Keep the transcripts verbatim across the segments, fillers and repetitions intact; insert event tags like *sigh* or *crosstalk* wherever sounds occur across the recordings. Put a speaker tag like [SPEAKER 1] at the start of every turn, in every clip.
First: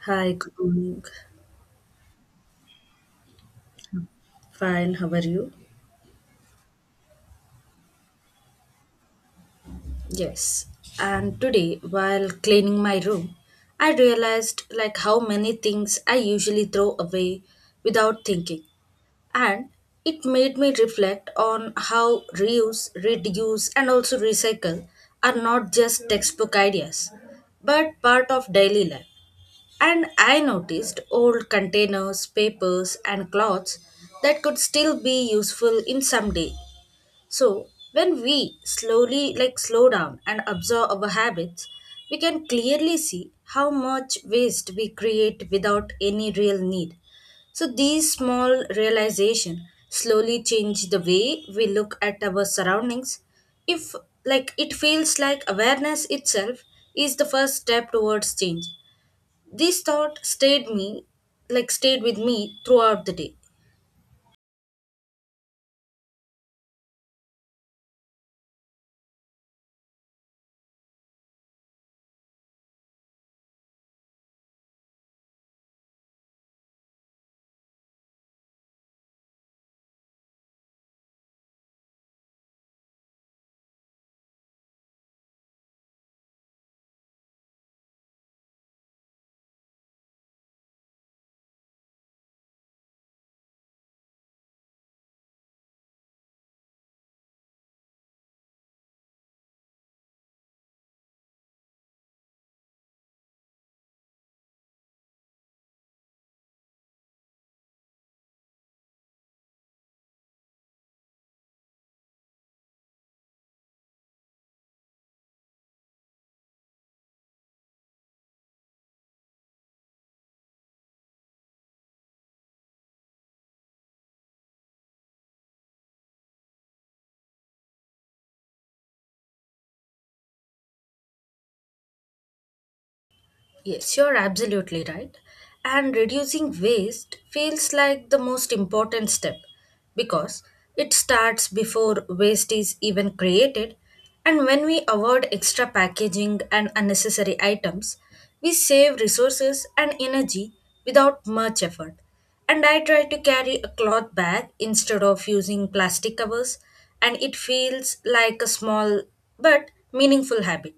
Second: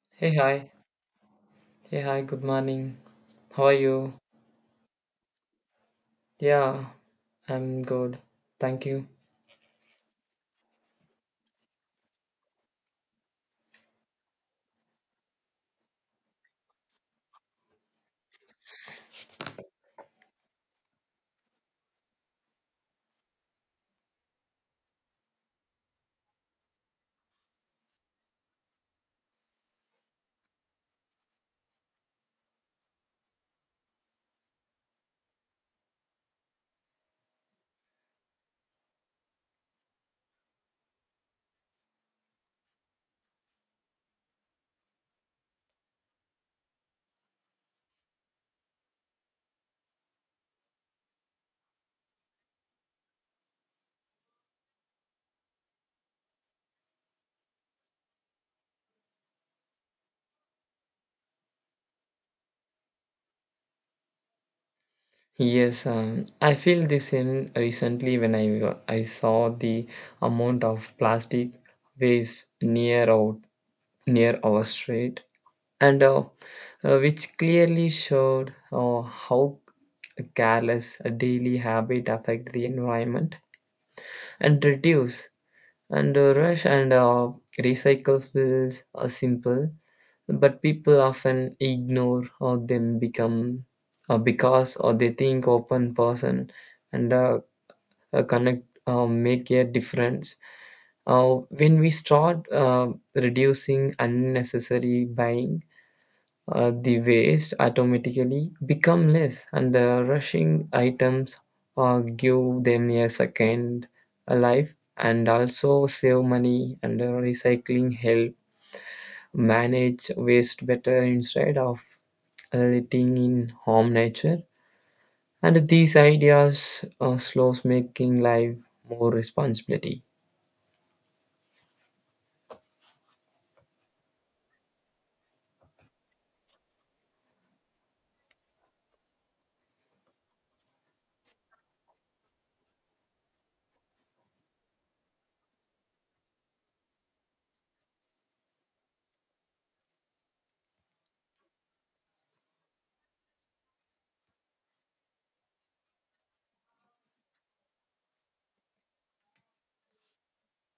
[SPEAKER 1] Hi,
[SPEAKER 2] Hey,
[SPEAKER 1] good
[SPEAKER 2] hi.
[SPEAKER 1] morning.
[SPEAKER 2] Hey, hi. Good morning. How are you?
[SPEAKER 1] Fine, how are you?
[SPEAKER 2] Yeah, I'm good. Thank you.
[SPEAKER 1] Yes. And today, while cleaning my room, I realized like how many things I usually throw away without thinking. And it made me reflect on how reuse, reduce, and also recycle are not just textbook ideas, but part of daily life. And I noticed old containers, papers, and cloths that could still be useful in some day. So, when we slowly like slow down and observe our habits, we can clearly see how much waste we create without any real need. So, these small realization slowly change the way we look at our surroundings. If like It feels like awareness itself is the first step towards change. This thought stayed me like stayed with me throughout the day.
[SPEAKER 2] Yes, um, I feel the same recently when I I saw the amount of plastic waste near our near our street, and uh, uh, which clearly showed uh, how careless a daily habit affect the environment and reduce and uh, rush and uh, recycle feels uh, simple but people often ignore or them become uh, because or they think open person and uh, uh, connect uh, make a difference uh, when we start uh, reducing unnecessary buying, uh, the waste automatically become less and the rushing items uh, give them a second life and also save money and uh, recycling help manage waste better instead of letting in harm nature and these ideas uh, slows making life more responsibility.
[SPEAKER 1] Yes, you're absolutely right. And reducing waste feels like the most important step because it starts before waste is even created. And when we avoid extra packaging and unnecessary items, we save resources and energy without much effort. And I try to carry a cloth bag instead of using plastic covers, and it feels like a small but meaningful habit,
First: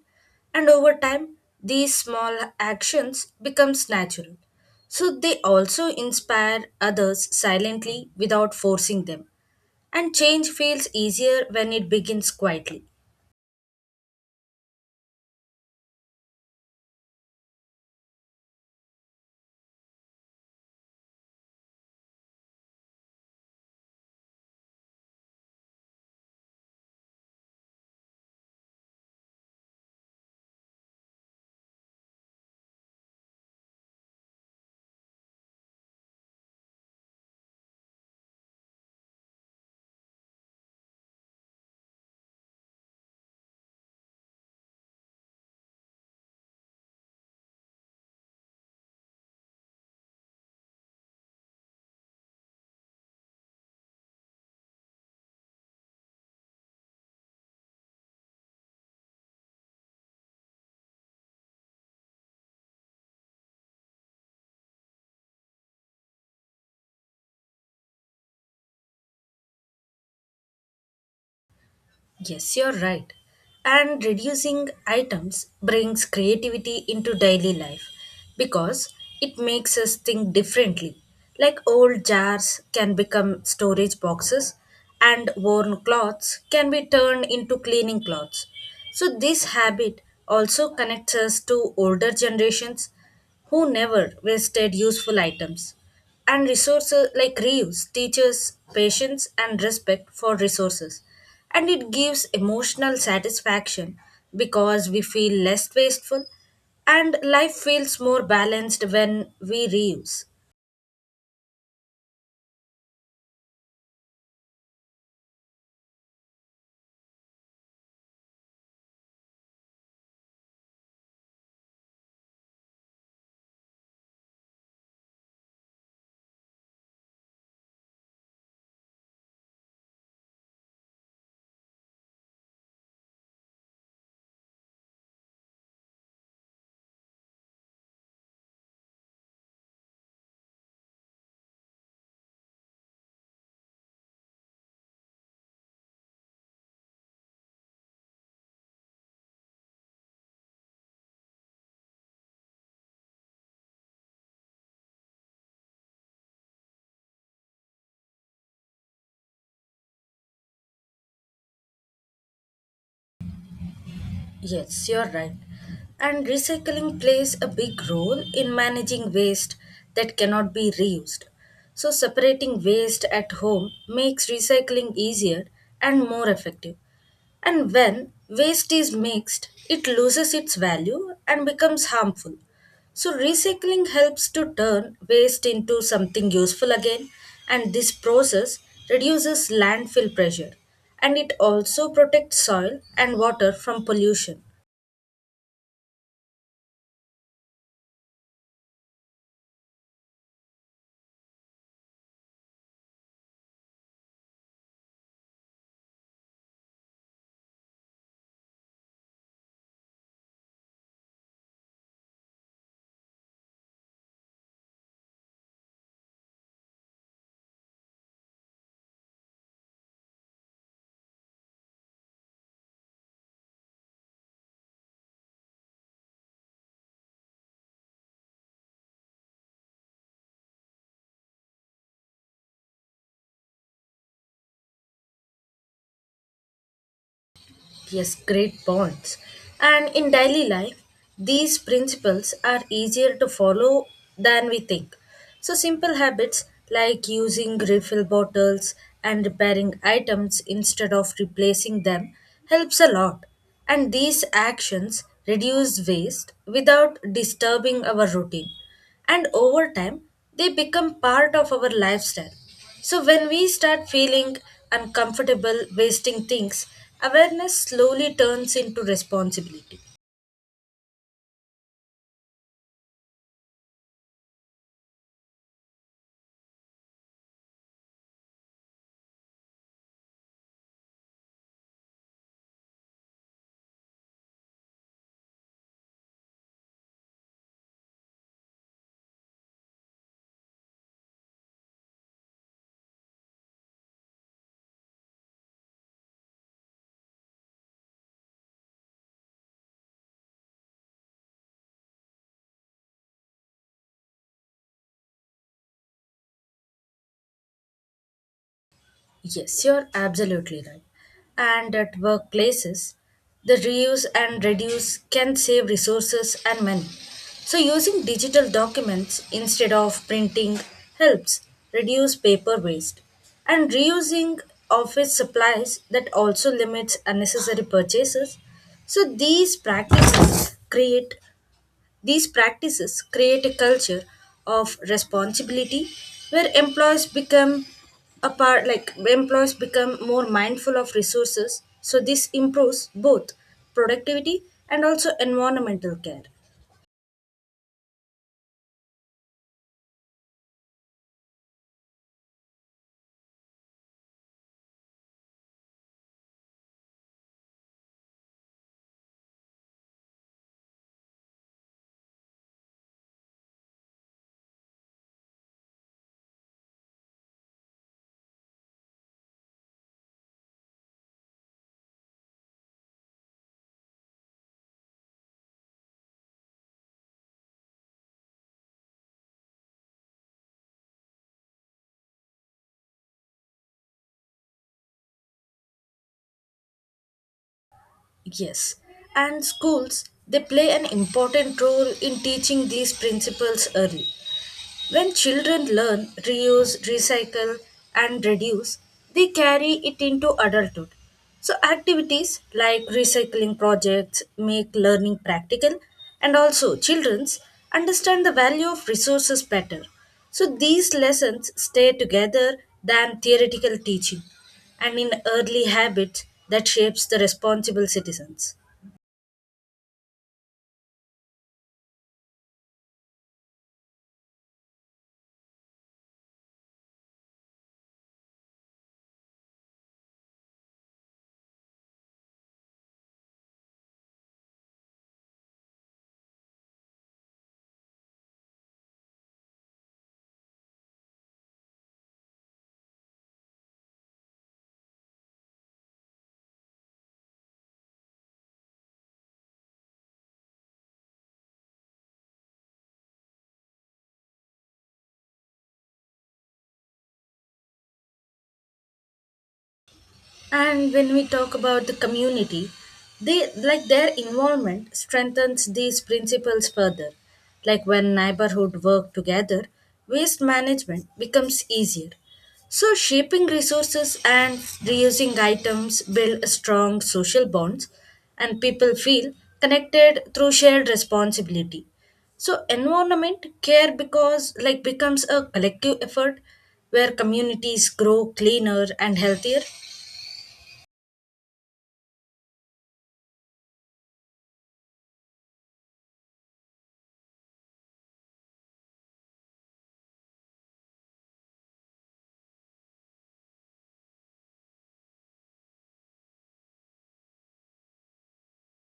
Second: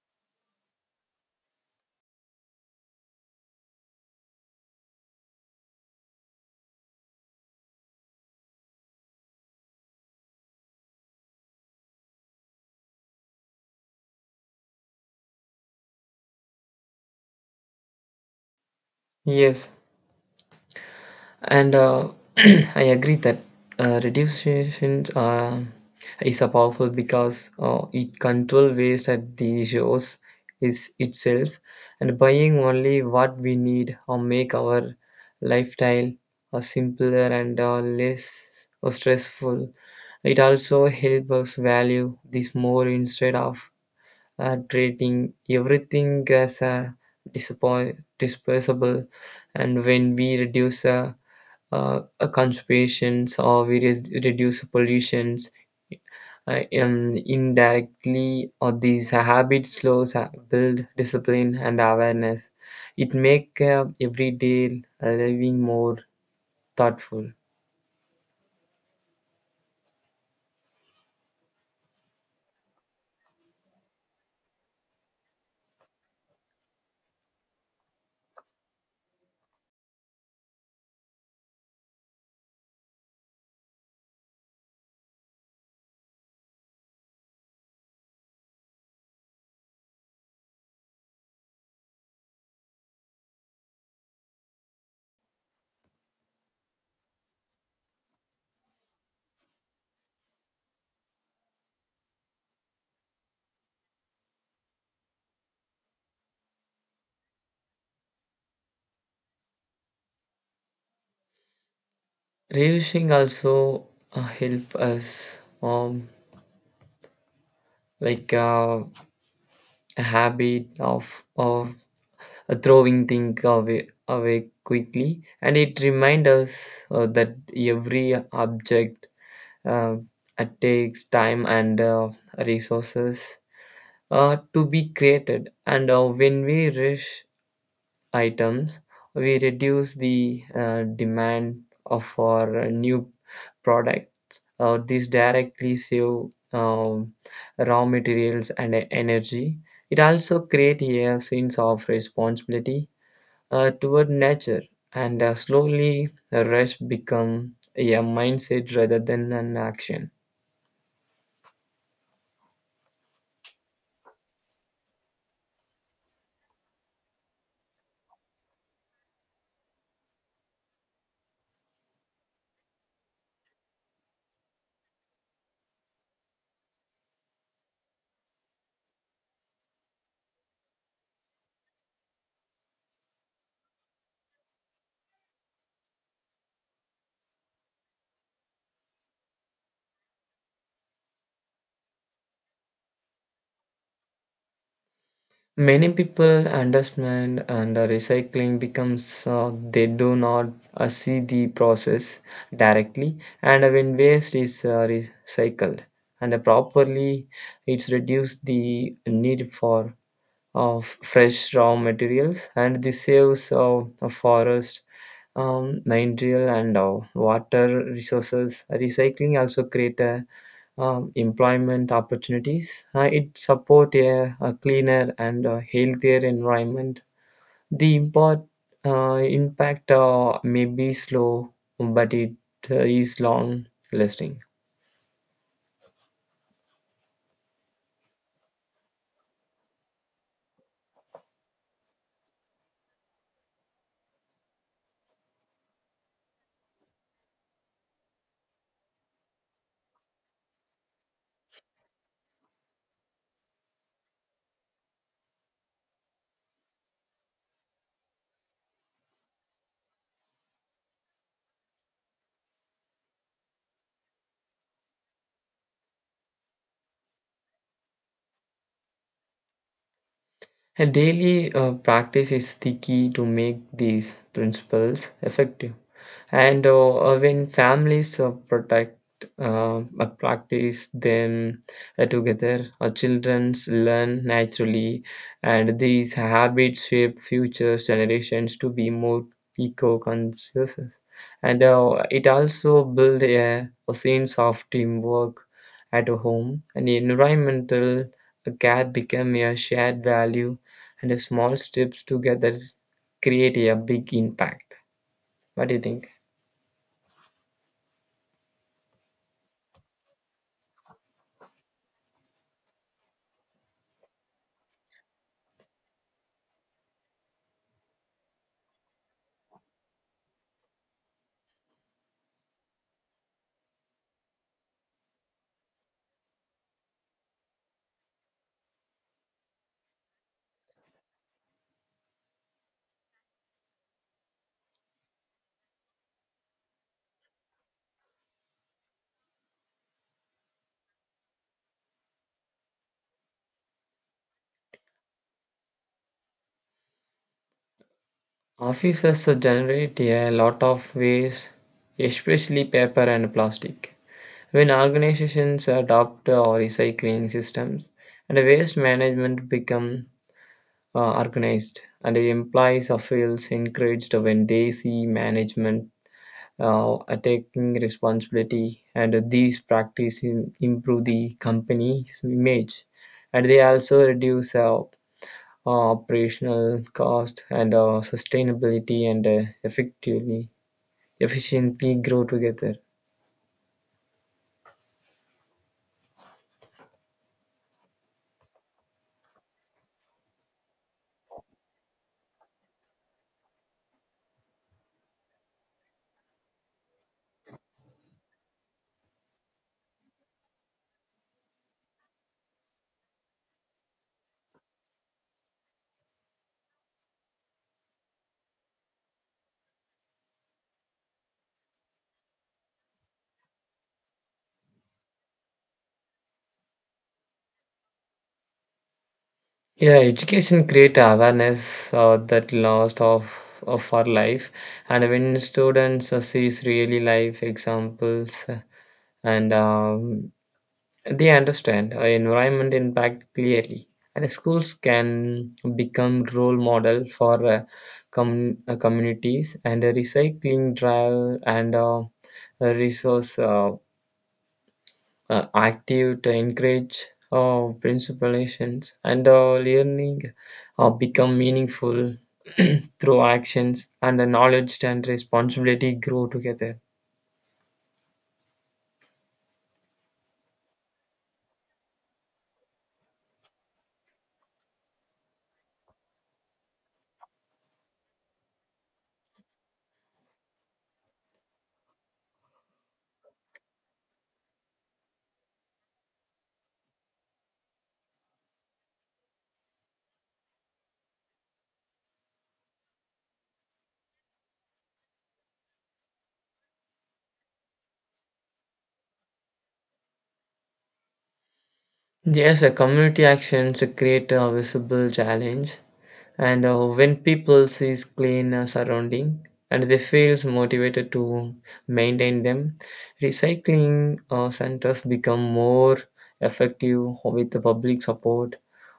[SPEAKER 1] and over time, these small actions becomes natural. So they also inspire others silently without forcing them. And change feels easier when it begins quietly.
[SPEAKER 2] Yes, and uh, *clears throat* I agree that uh, reduction uh, is a powerful because uh, it control waste at the source is itself, and buying only what we need or make our lifestyle uh, simpler and uh, less uh, stressful. It also helps us value this more instead of uh, treating everything as a disappoint, disposable. And when we reduce uh, uh, uh, conservations or we res- reduce pollutions, uh, um, indirectly or these habits slows uh, build discipline and awareness. It make uh, everyday living more thoughtful.
[SPEAKER 1] Yes, you're right. And reducing items brings creativity into daily life because it makes us think differently. Like old jars can become storage boxes, and worn cloths can be turned into cleaning cloths. So, this habit also connects us to older generations who never wasted useful items. And resources like reuse teaches patience and respect for resources. And it gives emotional satisfaction because we feel less wasteful and life feels more balanced when we reuse.
[SPEAKER 2] Reducing also uh, help us um, like uh, a habit of of uh, throwing things away away quickly, and it reminds us uh, that every object uh, uh, takes time and uh, resources uh, to be created, and uh, when we rush items, we reduce the uh, demand of our uh, new product. Uh, these directly save um, raw materials and e- energy. It also creates a sense of responsibility uh, toward nature, and uh, slowly the rest become a mindset rather than an action.
[SPEAKER 1] Yes, you're right. And recycling plays a big role in managing waste that cannot be reused. So, separating waste at home makes recycling easier and more effective. And when waste is mixed, it loses its value and becomes harmful. So, recycling helps to turn waste into something useful again, and this process reduces landfill pressure and it also protects soil and water from pollution.
[SPEAKER 2] Many people understand and uh, recycling becomes uh, they do not uh, see the process directly, and when waste is uh, recycled and properly, it's reduced the need for of fresh raw materials, and this saves uh, a forest um, material and uh, water resources. Recycling also create uh, um, employment opportunities. Uh, it support a, a cleaner and a healthier environment. The import, uh, impact uh, may be slow but it uh, is long lasting.
[SPEAKER 1] Yes, great points. And in daily life, these principles are easier to follow than we think. So, simple habits like using refill bottles and repairing items instead of replacing them helps a lot. And these actions reduce waste without disturbing our routine. And over time, they become part of our lifestyle. So, when we start feeling uncomfortable wasting things, awareness slowly turns into responsibility.
[SPEAKER 2] A daily uh, practice is the key to make these principles effective. And uh, uh, when families uh, protect, uh, uh, practice them uh, together, uh, children learn naturally, and these habits shape future generations to be more eco-conscious. And uh, it also builds a, a sense of teamwork at home, and environmental care become a shared value, and the small steps together create a big impact. What do you think?
[SPEAKER 1] Yes, you're absolutely right. And at workplaces, the reuse and reduce can save resources and money. So, using digital documents instead of printing helps reduce paper waste. And reusing office supplies that also limits unnecessary purchases. So, these practices create these practices create a culture of responsibility where employees become a part like employees become more mindful of resources, so this improves both productivity and also environmental care.
[SPEAKER 2] Offices generate a lot of waste, especially paper and plastic. When organizations adopt uh, recycling systems, and waste management become uh, organized, and the employees are feels encouraged when they see management uh, taking responsibility, and these practices improve the company's image, and they also reduce uh, uh, operational cost, and uh, sustainability and uh, effectively efficiently grow together.
[SPEAKER 1] Yes, and schools they play an important role in teaching these principles early. When children learn reuse, recycle, and reduce, they carry it into adulthood. So, activities like recycling projects make learning practical, and also children understand the value of resources better. So these lessons stay together than theoretical teaching and in early habits that shapes the responsible citizens.
[SPEAKER 2] Yeah, education create awareness uh, that lost of of our life, and when students uh, sees really life examples, uh, and um, they understand uh, environment impact clearly, and schools can become role model for uh, com- uh, communities and uh, recycling drive and uh, uh, resource. Uh, uh, active to encourage uh, principalizations and uh, learning uh, become meaningful *clears throat* through actions, and the knowledge and responsibility grow together.
[SPEAKER 1] And when we talk about the community, they like their involvement strengthens these principles further. Like when neighborhood work together, waste management becomes easier. So shaping resources and reusing items build strong social bonds and people feel connected through shared responsibility. So environment care because like becomes a collective effort where communities grow cleaner and healthier.
[SPEAKER 2] Yes, a community actions create a visible challenge, and uh, when people sees clean uh, surrounding and they feels motivated to maintain them, recycling uh, centers become more effective with the public support.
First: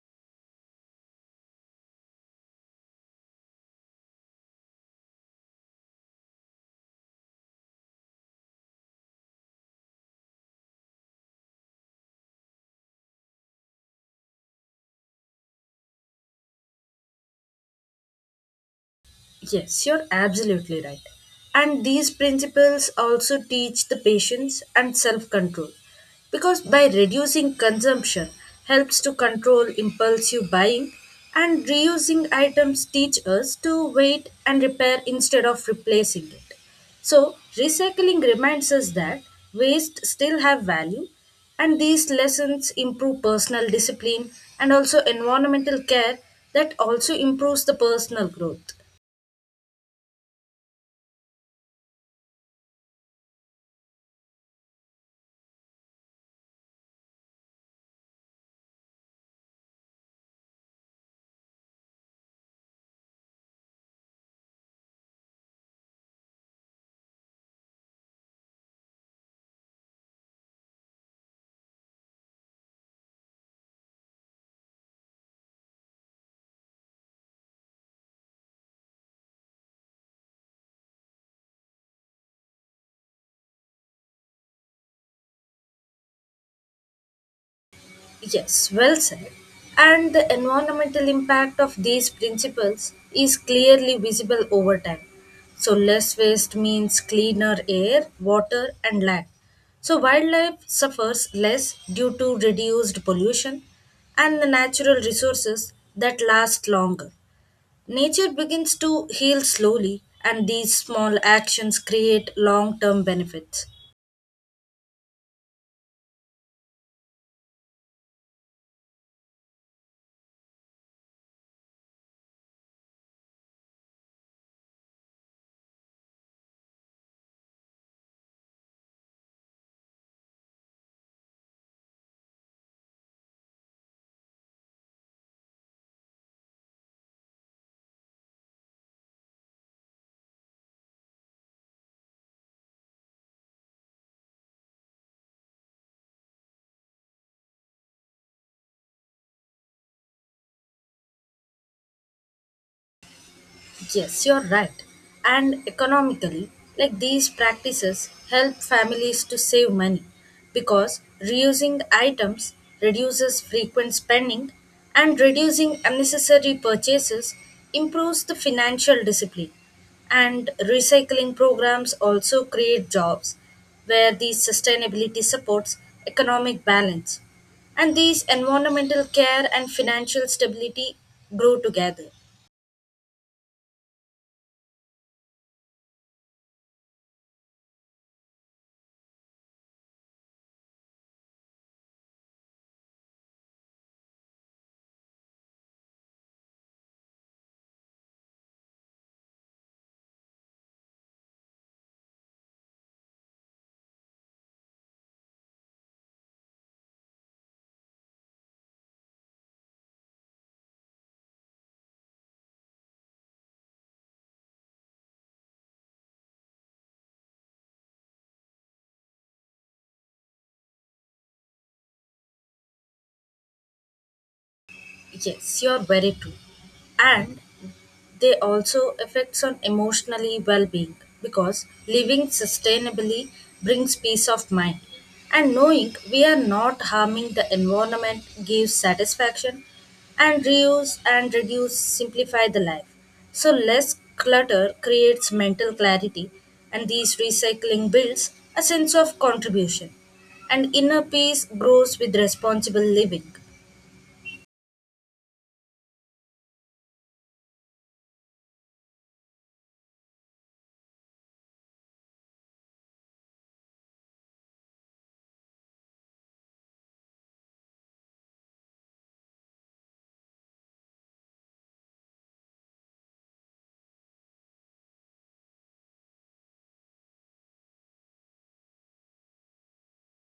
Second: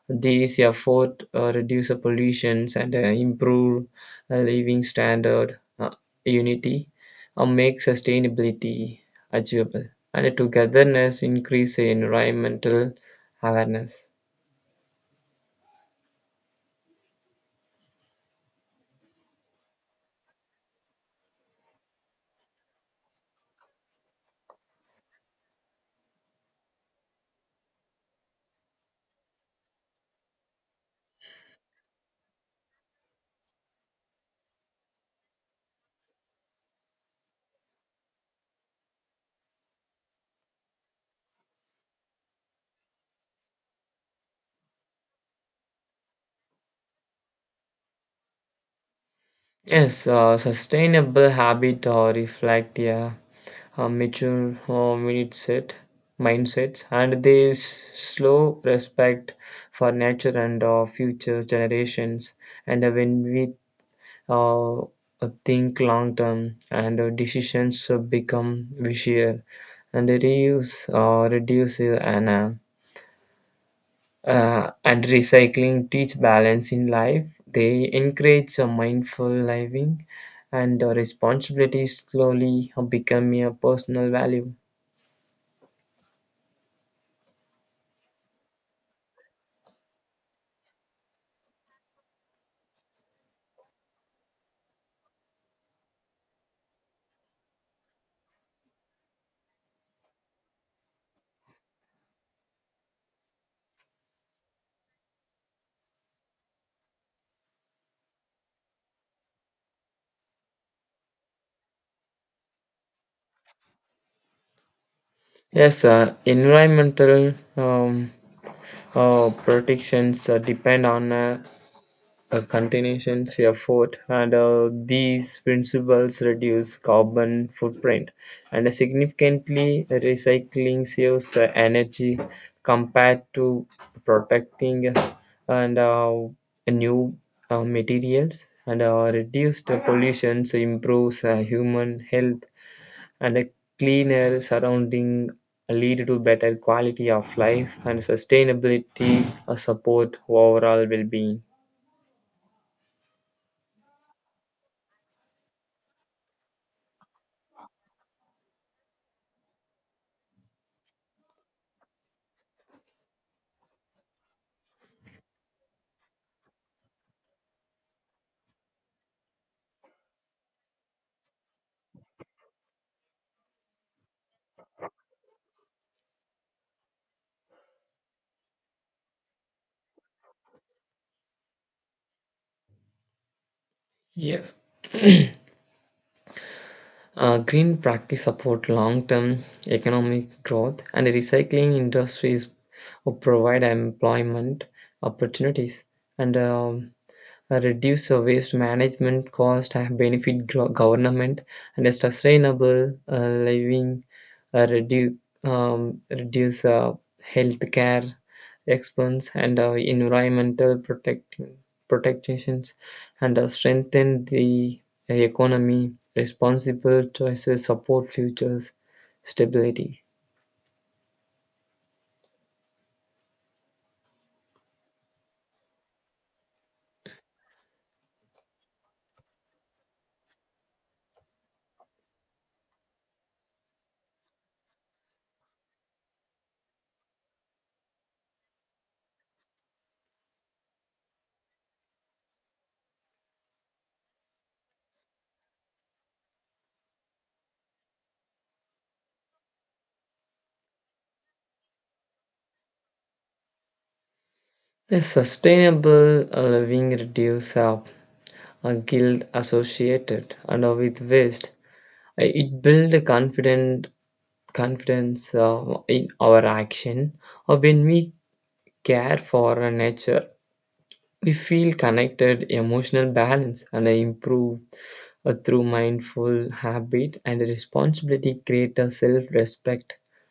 [SPEAKER 2] These efforts uh, reduce the pollutions and uh, improve uh, living standard, uh, unity, and make sustainability achievable. And togetherness increase environmental awareness.
[SPEAKER 1] Yes, you're absolutely right. And these principles also teach the patience and self control because by reducing consumption helps to control impulsive buying and reusing items teach us to wait and repair instead of replacing it. So, recycling reminds us that waste still have value and these lessons improve personal discipline and also environmental care that also improves the personal growth.
[SPEAKER 2] Yes, uh, sustainable habit or reflect, yeah, a mature uh, mindset, mindsets, and this slow respect for nature and our future generations. And when we uh, think long term, and uh, decisions uh, become vicious, and reuse uh, reduces and uh, uh, and recycling teach balance in life. They encourage a mindful living, and the responsibility slowly uh, become a personal value.
[SPEAKER 1] Yes, well said. And the environmental impact of these principles is clearly visible over time. So, less waste means cleaner air, water, and land. So, wildlife suffers less due to reduced pollution and the natural resources that last longer. Nature begins to heal slowly, and these small actions create long term benefits.
[SPEAKER 2] Yes, uh, environmental um, uh, protections uh, depend on uh, a continuous effort, and uh, these principles reduce carbon footprint and significantly recycling saves uh, energy compared to protecting and uh, new uh, materials, and uh, reduced pollution improves uh, human health, and a cleaner surrounding lead to better quality of life, and sustainability uh, support overall well-being.
[SPEAKER 1] Yes, you're right. And economically, like these practices help families to save money because reusing items reduces frequent spending and reducing unnecessary purchases improves the financial discipline. And recycling programs also create jobs where these sustainability supports economic balance. And these environmental care and financial stability grow together.
[SPEAKER 2] Yes, Uh, green practice support long-term economic growth, and the recycling industries will provide employment opportunities. And um, uh, reduce the waste management cost and benefit gro- government, and a sustainable uh, living uh, reduce um, reduce uh, healthcare expense, and uh, environmental protect protections and uh, strengthen the economy. Responsible choices support futures stability.
[SPEAKER 1] Yes, you're very true. And they also affects on emotionally well-being because living sustainably brings peace of mind and knowing we are not harming the environment gives satisfaction and reuse and reduce simplify the life, so less clutter creates mental clarity and these recycling builds a sense of contribution and inner peace grows with responsible living.
[SPEAKER 2] A sustainable uh, living reduce uh, uh, guilt associated and uh, with waste. Uh, It builds a confident confidence uh, in our action. Or when we care for our nature, we feel connected, emotional balance, and improve uh, through mindful habit and responsibility. Create a self-respect,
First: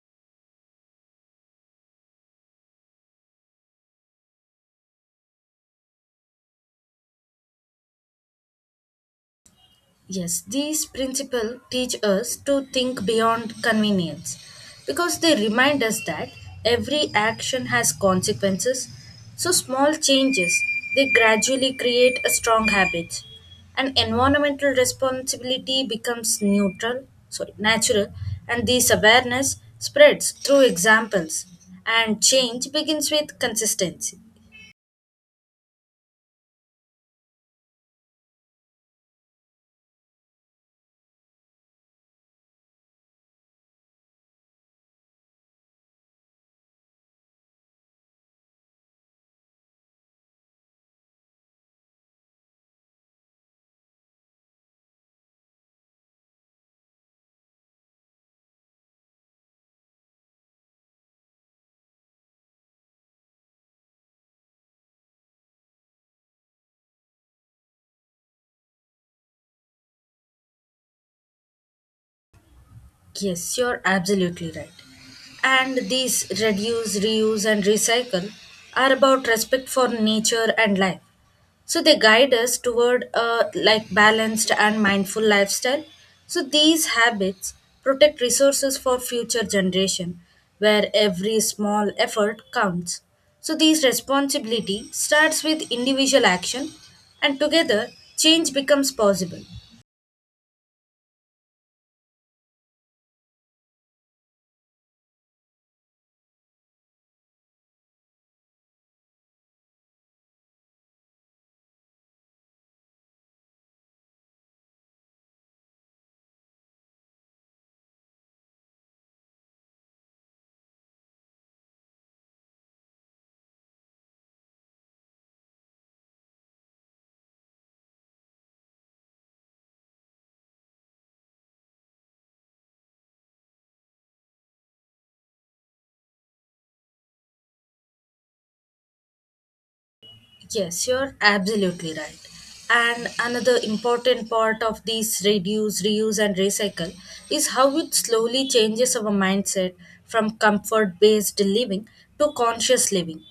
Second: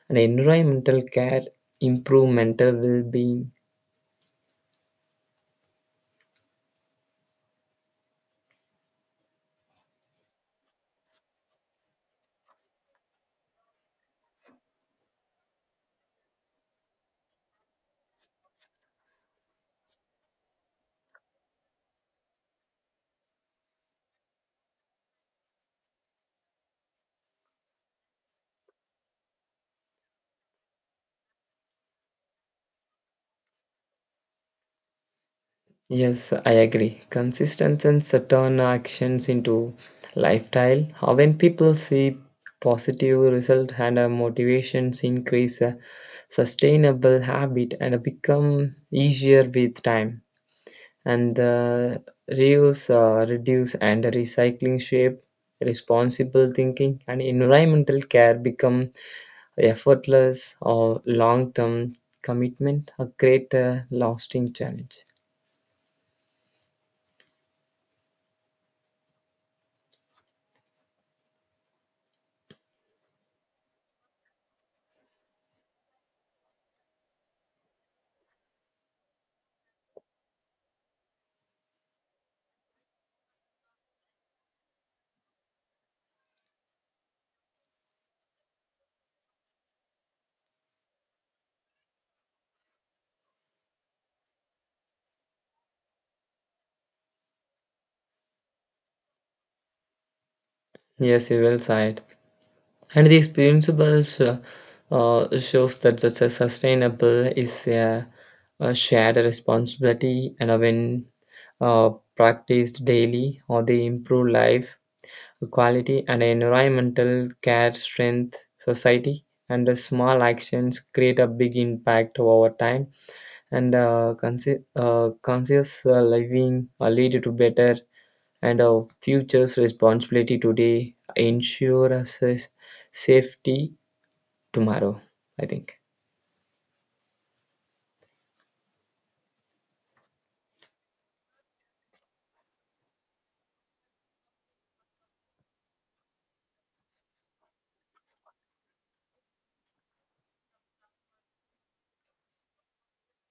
[SPEAKER 2] and environmental care improve mental well-being.
[SPEAKER 1] Yes, these principles teach us to think beyond convenience because they remind us that every action has consequences. So small changes they gradually create a strong habit. And environmental responsibility becomes neutral, sorry, natural, and this awareness spreads through examples and change begins with consistency.
[SPEAKER 2] Yes, I agree. Consistency and certain actions into lifestyle. How When people see positive result and uh, motivations increase, uh, sustainable habit and uh, become easier with time. And the reuse, uh, reduce, and recycling shape, responsible thinking, and environmental care become effortless or long-term commitment. A great uh, lasting challenge.
[SPEAKER 1] Yes, you're absolutely right. And these reduce, reuse, and recycle are about respect for nature and life. So they guide us toward a like balanced and mindful lifestyle. So these habits protect resources for future generation where every small effort counts. So these responsibility starts with individual action and together change becomes possible.
[SPEAKER 2] Yes, you will say it. And the experienceable sho- uh, shows that the su- sustainable is a, a shared responsibility, and when uh, practiced daily, or they improve life quality and environmental care, strength, society, and the small actions create a big impact over time. And uh, consi- uh, conscious uh, living uh, lead to better, and our futures responsibility today ensure us safety tomorrow, I think.
[SPEAKER 1] Yes, you're absolutely right. And another important part of this reduce, reuse, and recycle is how it slowly changes our mindset from comfort based living to conscious living.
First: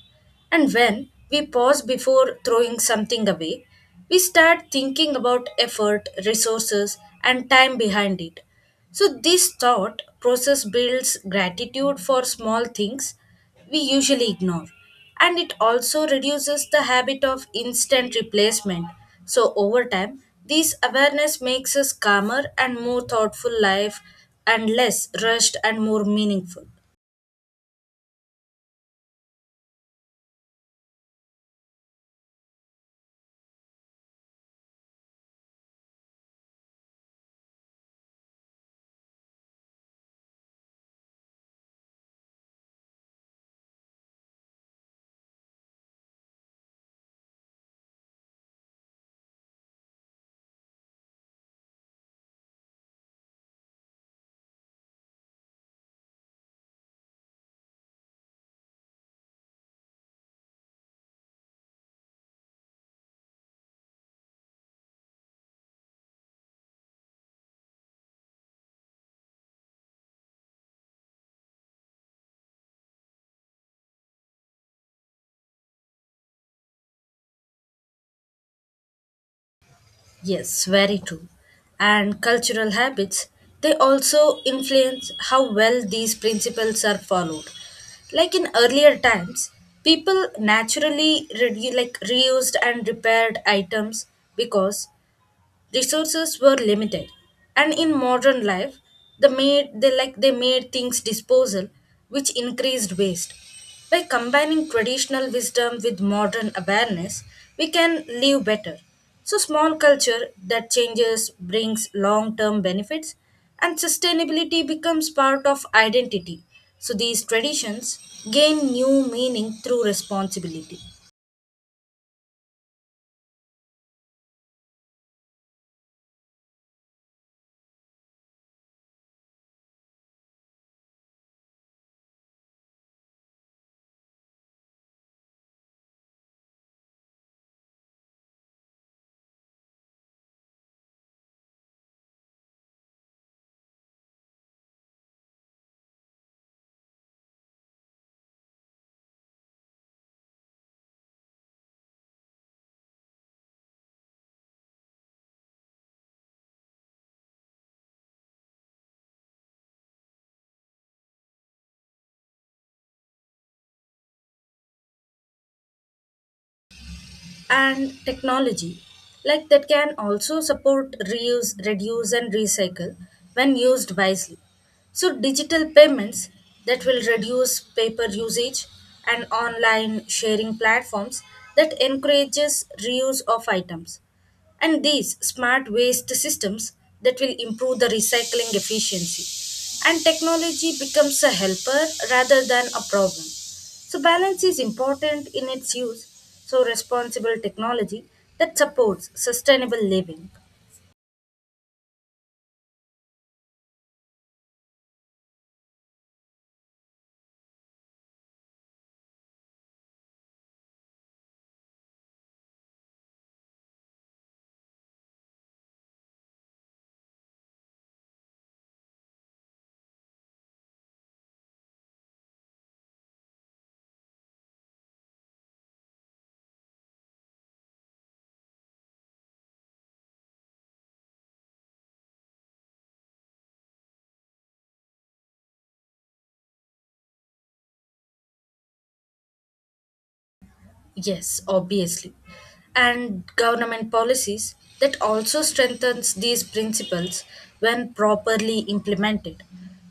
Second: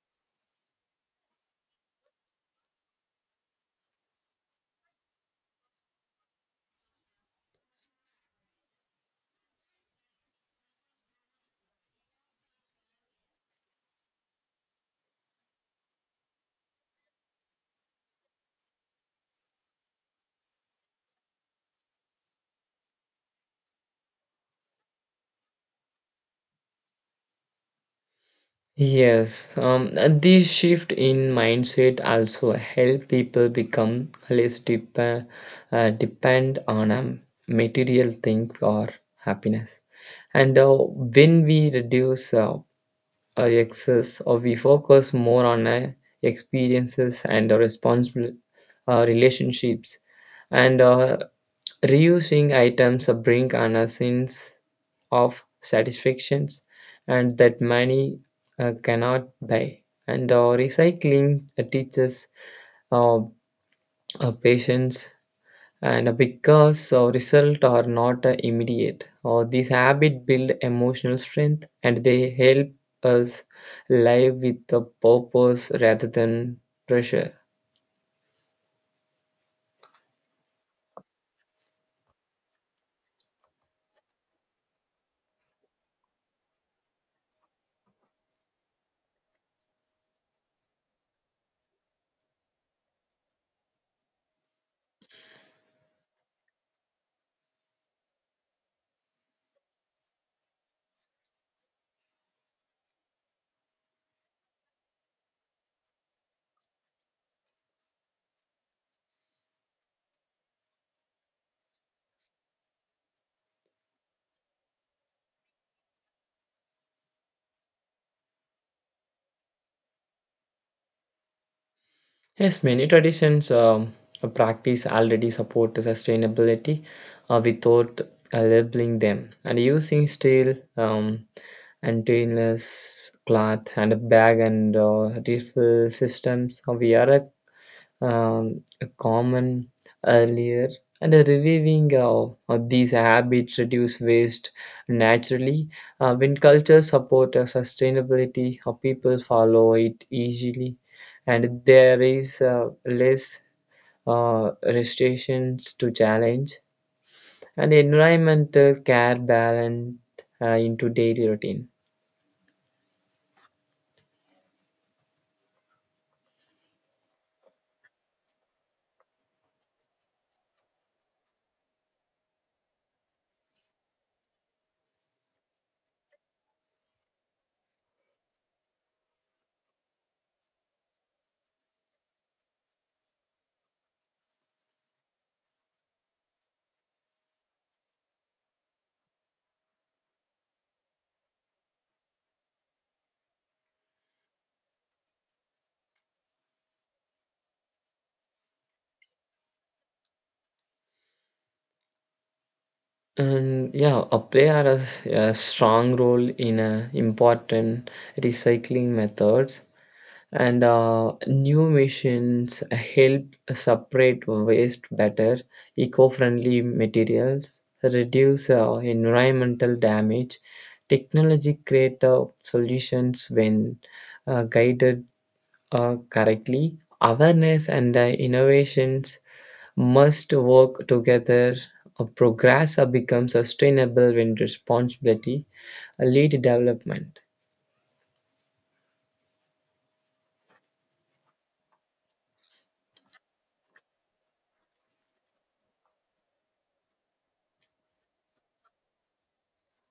[SPEAKER 1] And when we pause before throwing something away, we start thinking about effort, resources, and time behind it. So, this thought process builds gratitude for small things we usually ignore and it also reduces the habit of instant replacement. So over time, this awareness makes us calmer and more thoughtful life and less rushed and more meaningful.
[SPEAKER 2] Yes, um this shift in mindset also help people become less dep- uh, depend on um, material thing or happiness, and uh, when we reduce uh, our excess, or we focus more on uh, experiences and uh, responsible uh, relationships, and uh, reusing items uh, bring on a sense of satisfactions and that money uh, cannot buy. And uh, recycling uh, teaches uh, uh, patience and uh, because uh, results are not uh, immediate. Uh, these habits build emotional strength, and they help us live with a purpose rather than pressure.
[SPEAKER 1] Yes, very true. And cultural habits, they also influence how well these principles are followed. Like in earlier times, people naturally redu- like reused and repaired items because resources were limited and in modern life they made they like they made things disposal, which increased waste. By combining traditional wisdom with modern awareness we can live better, so small culture that changes brings long term benefits and sustainability becomes part of identity, so these traditions gain new meaning through responsibility.
[SPEAKER 2] Yes, many traditions um, practice already support sustainability uh, without uh, labeling them, and using steel um, and stainless cloth and a bag and uh, refill systems. Uh, We are a um, common earlier, and the reviving of, of these habits reduce waste naturally. Uh, when cultures support uh, sustainability, uh, people follow it easily, and there is uh, less uh, restrictions to challenge, and environmental care balance uh, into daily routine.
[SPEAKER 1] And technology like that can also support reuse, reduce, and recycle when used wisely, so digital payments that will reduce paper usage and online sharing platforms that encourages reuse of items and these smart waste systems that will improve the recycling efficiency, and technology becomes a helper rather than a problem, so balance is important in its use, so responsible technology that supports sustainable living.
[SPEAKER 2] And yeah, uh, play are a, s- a strong role in uh, important recycling methods, and uh, new machines help separate waste better. Eco-friendly materials reduce uh, environmental damage. Technology create uh, solutions when uh, guided uh, correctly. Awareness and uh, innovations must work together. Uh, progress uh, becomes sustainable when responsibility uh, lead development.
[SPEAKER 1] Yes, obviously. And government policies that also strengthens these principles when properly implemented.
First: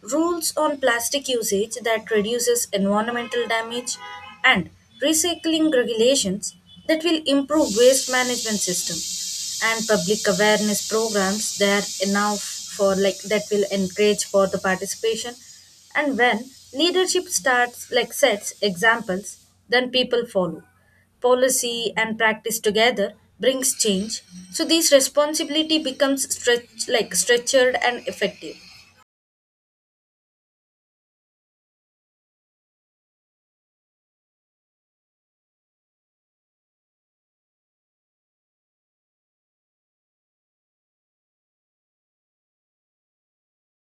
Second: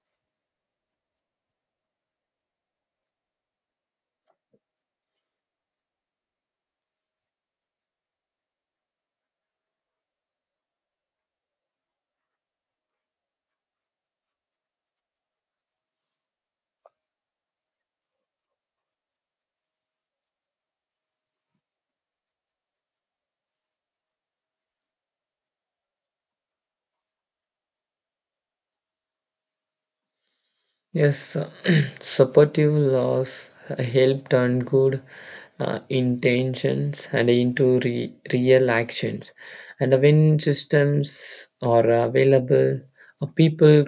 [SPEAKER 1] Rules on plastic usage that reduces environmental damage and recycling regulations that will improve waste management system and public awareness programs that enough for like that will encourage for the participation, and when leadership starts like sets examples then people follow, policy and practice together brings change, so these responsibility becomes stretch like structured and effective.
[SPEAKER 2] Yes, *clears throat* supportive laws help turn good uh, intentions and into re- real actions. And when systems are available, uh, people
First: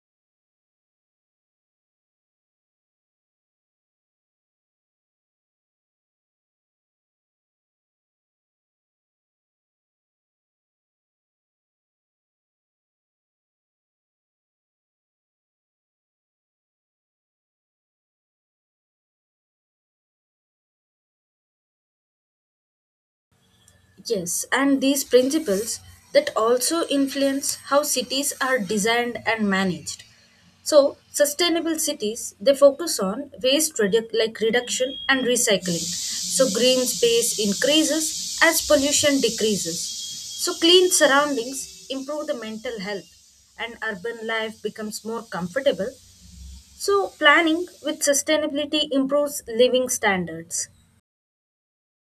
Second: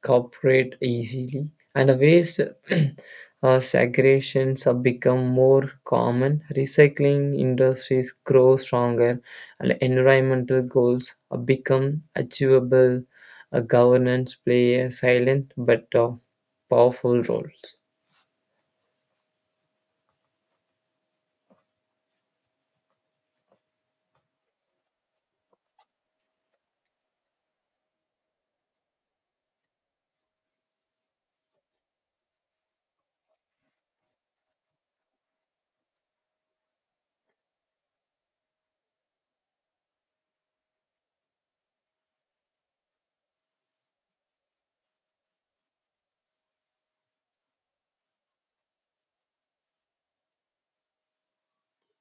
[SPEAKER 2] cooperate easily, and waste *clears throat* uh, segregations have become more common. Recycling industries grow stronger, and environmental goals uh, become achievable. Uh, governance play a silent but uh, powerful roles.
[SPEAKER 1] Yes, and these principles that also influence how cities are designed and managed. So, sustainable cities they focus on waste redu- like reduction and recycling. So, green space increases as pollution decreases. So, clean surroundings improve the mental health and urban life becomes more comfortable. So, planning with sustainability improves living standards.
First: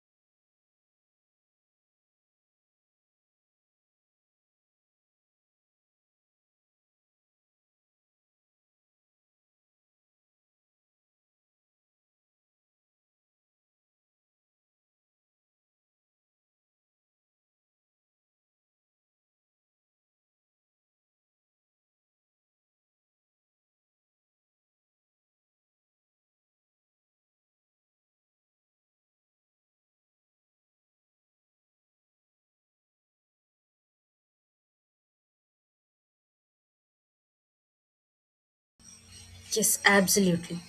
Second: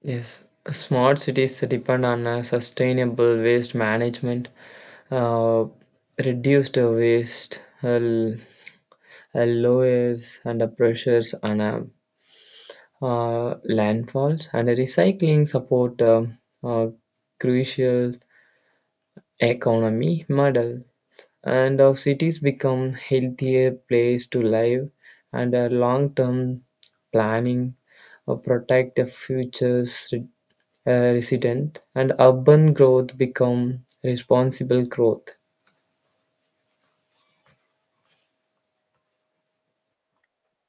[SPEAKER 2] Yes, smart cities depend on uh, sustainable waste management, uh, reduced waste, uh, l- uh, lowers under pressures on uh, uh, landfalls, and recycling support um uh, crucial economy model. And our cities become healthier place to live, and a long-term planning uh, protect the future's re- uh, resident, and urban growth become responsible growth.
[SPEAKER 1] Yes, absolutely.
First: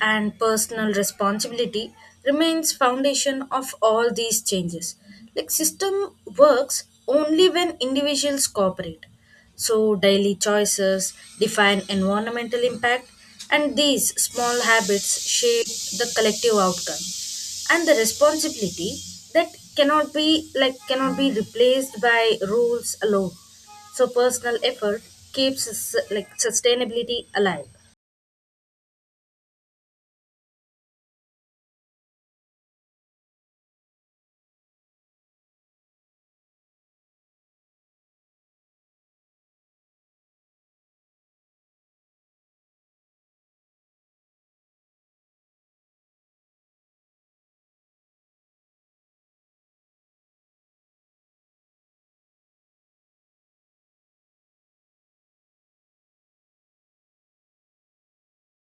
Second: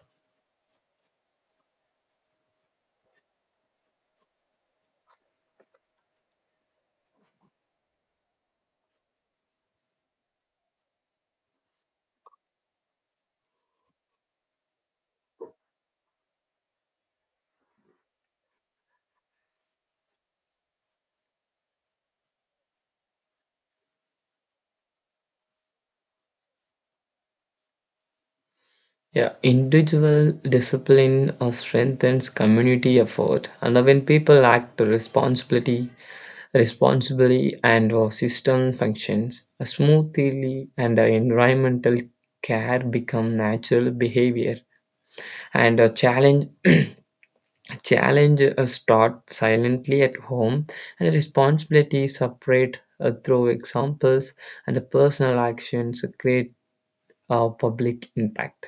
[SPEAKER 1] And personal responsibility remains foundation of all these changes. Like system works only when individuals cooperate. So daily choices define environmental impact and these small habits shape the collective outcome. And the responsibility that cannot be like cannot be replaced by rules alone. So personal effort keeps sus- like sustainability alive.
[SPEAKER 2] Yeah, individual discipline uh, strengthens community effort, and when people act responsibility, responsibly, and our system functions smoothly, and the environmental care become natural behavior, and a challenge *clears throat* Challenge uh, start silently at home, and responsibility separate uh, through examples, and the personal actions create a public impact.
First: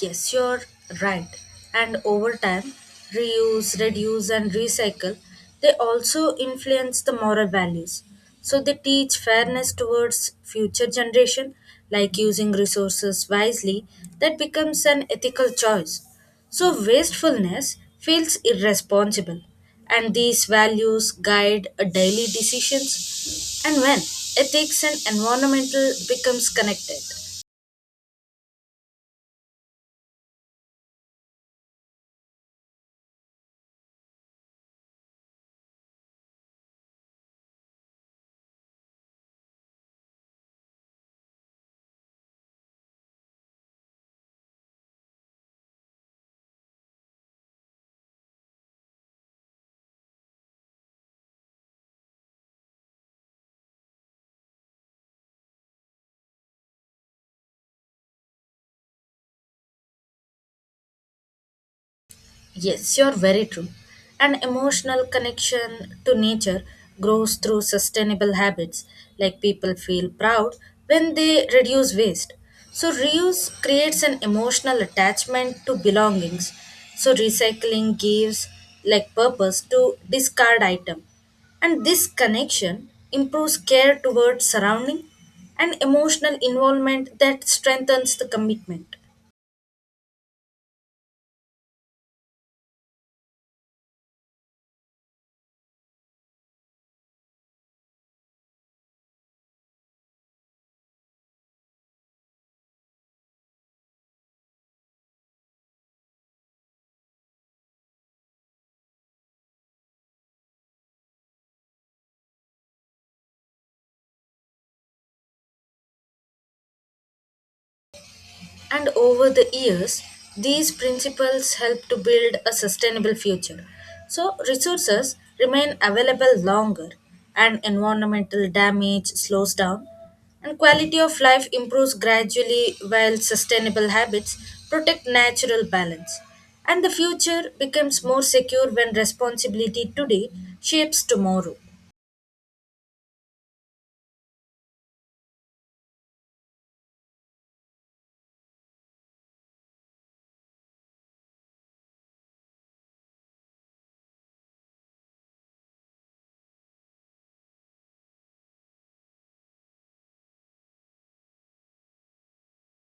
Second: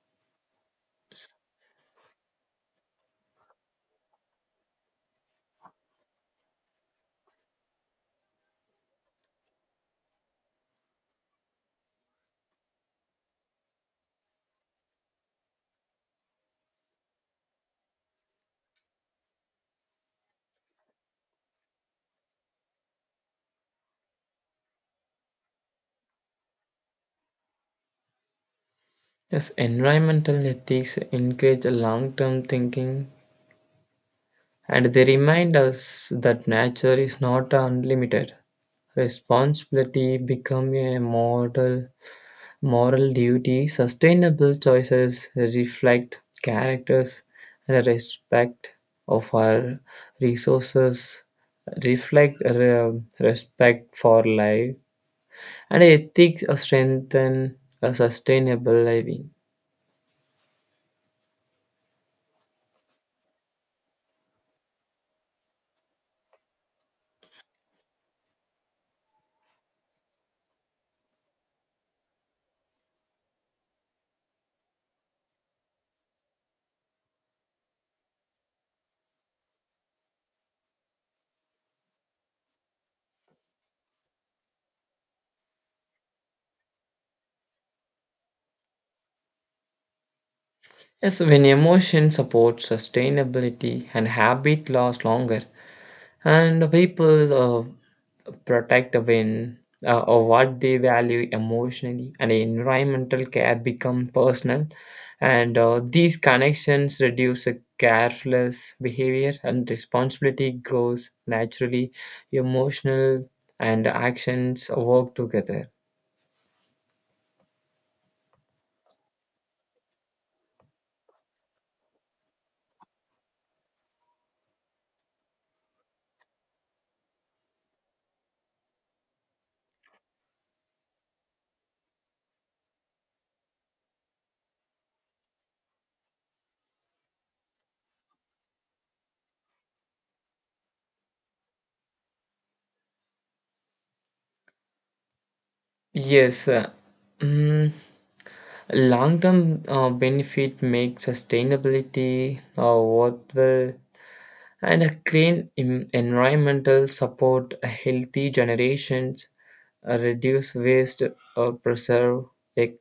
[SPEAKER 1] Yes, you're right. And over time, reuse, reduce, and recycle, they also influence the moral values. So they teach fairness towards future generation, like using resources wisely, that becomes an ethical choice. So wastefulness feels irresponsible, and these values guide a daily decisions and when ethics and environmental becomes connected.
[SPEAKER 2] Yes, environmental ethics encourage long term thinking, and they remind us that nature is not unlimited. Responsibility become a model moral duty. Sustainable choices reflect characters and respect of our resources, reflect uh, respect for life, and ethics strengthen a sustainable living.
[SPEAKER 1] Yes, you're very true. An emotional connection to nature grows through sustainable habits, like people feel proud when they reduce waste. So, reuse creates an emotional attachment to belongings. So, recycling gives like purpose to discard item. And this connection improves care towards surrounding and emotional involvement that strengthens the commitment.
[SPEAKER 2] Yes, when emotion supports sustainability and habit lasts longer, and people uh, protect when uh, or what they value emotionally, and environmental care become personal. And uh, these connections reduce a careless behavior, and responsibility grows naturally. Emotional and actions work together.
[SPEAKER 1] And over the years, these principles help to build a sustainable future. So, resources remain available longer, and environmental damage slows down, and quality of life improves gradually while sustainable habits protect natural balance. And the future becomes more secure when responsibility today shapes tomorrow.
[SPEAKER 2] Yes. uh, mm, Long-term uh, benefit makes sustainability uh, worthwhile, and a clean em- environmental support a healthy generations. Uh, reduce waste, uh, preserve ec-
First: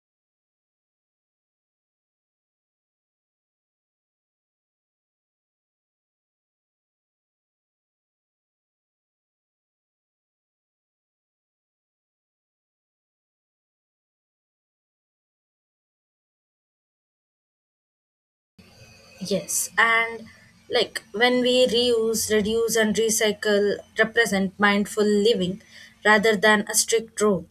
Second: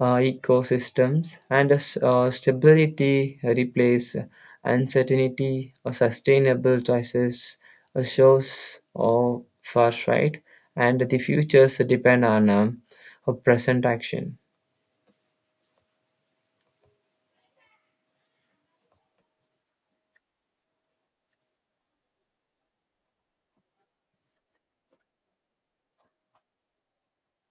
[SPEAKER 2] uh, ecosystems, and as uh, stability replace uncertainty, a sustainable choices uh, shows of far right, and the futures depend on um, uh, present action.
[SPEAKER 1] Yes, and like when we reuse, reduce, and recycle represent mindful living rather than a strict rule.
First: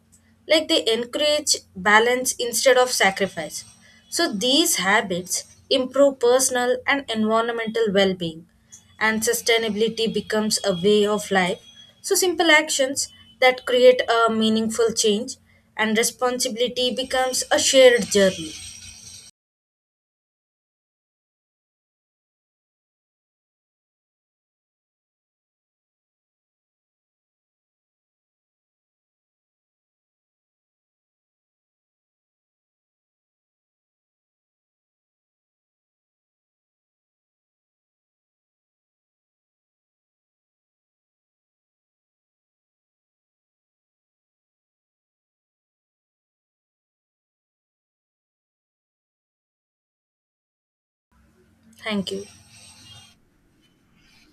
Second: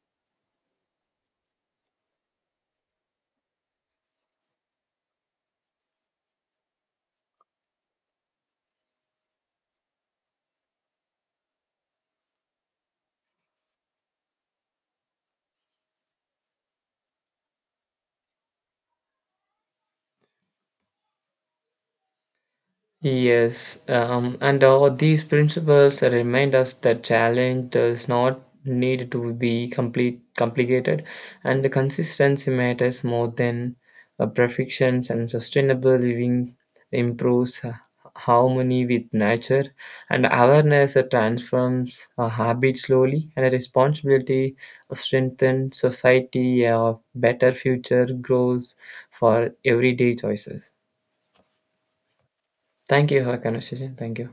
[SPEAKER 1] Like they encourage balance instead of sacrifice. So these habits improve personal and environmental well being, and sustainability becomes a way of life. So simple actions that create a meaningful change and responsibility becomes a shared journey.
[SPEAKER 2] Yes, um, and all these principles remind us that challenge does not need to be complete complicated, and the consistency matters more than uh, perfections. And sustainable living improves uh, harmony with nature, and awareness uh, transforms a habit slowly, and responsibility strengthens society. A better future grows for everyday choices.
[SPEAKER 1] Thank you.
[SPEAKER 2] Thank you for your conversation. Thank you.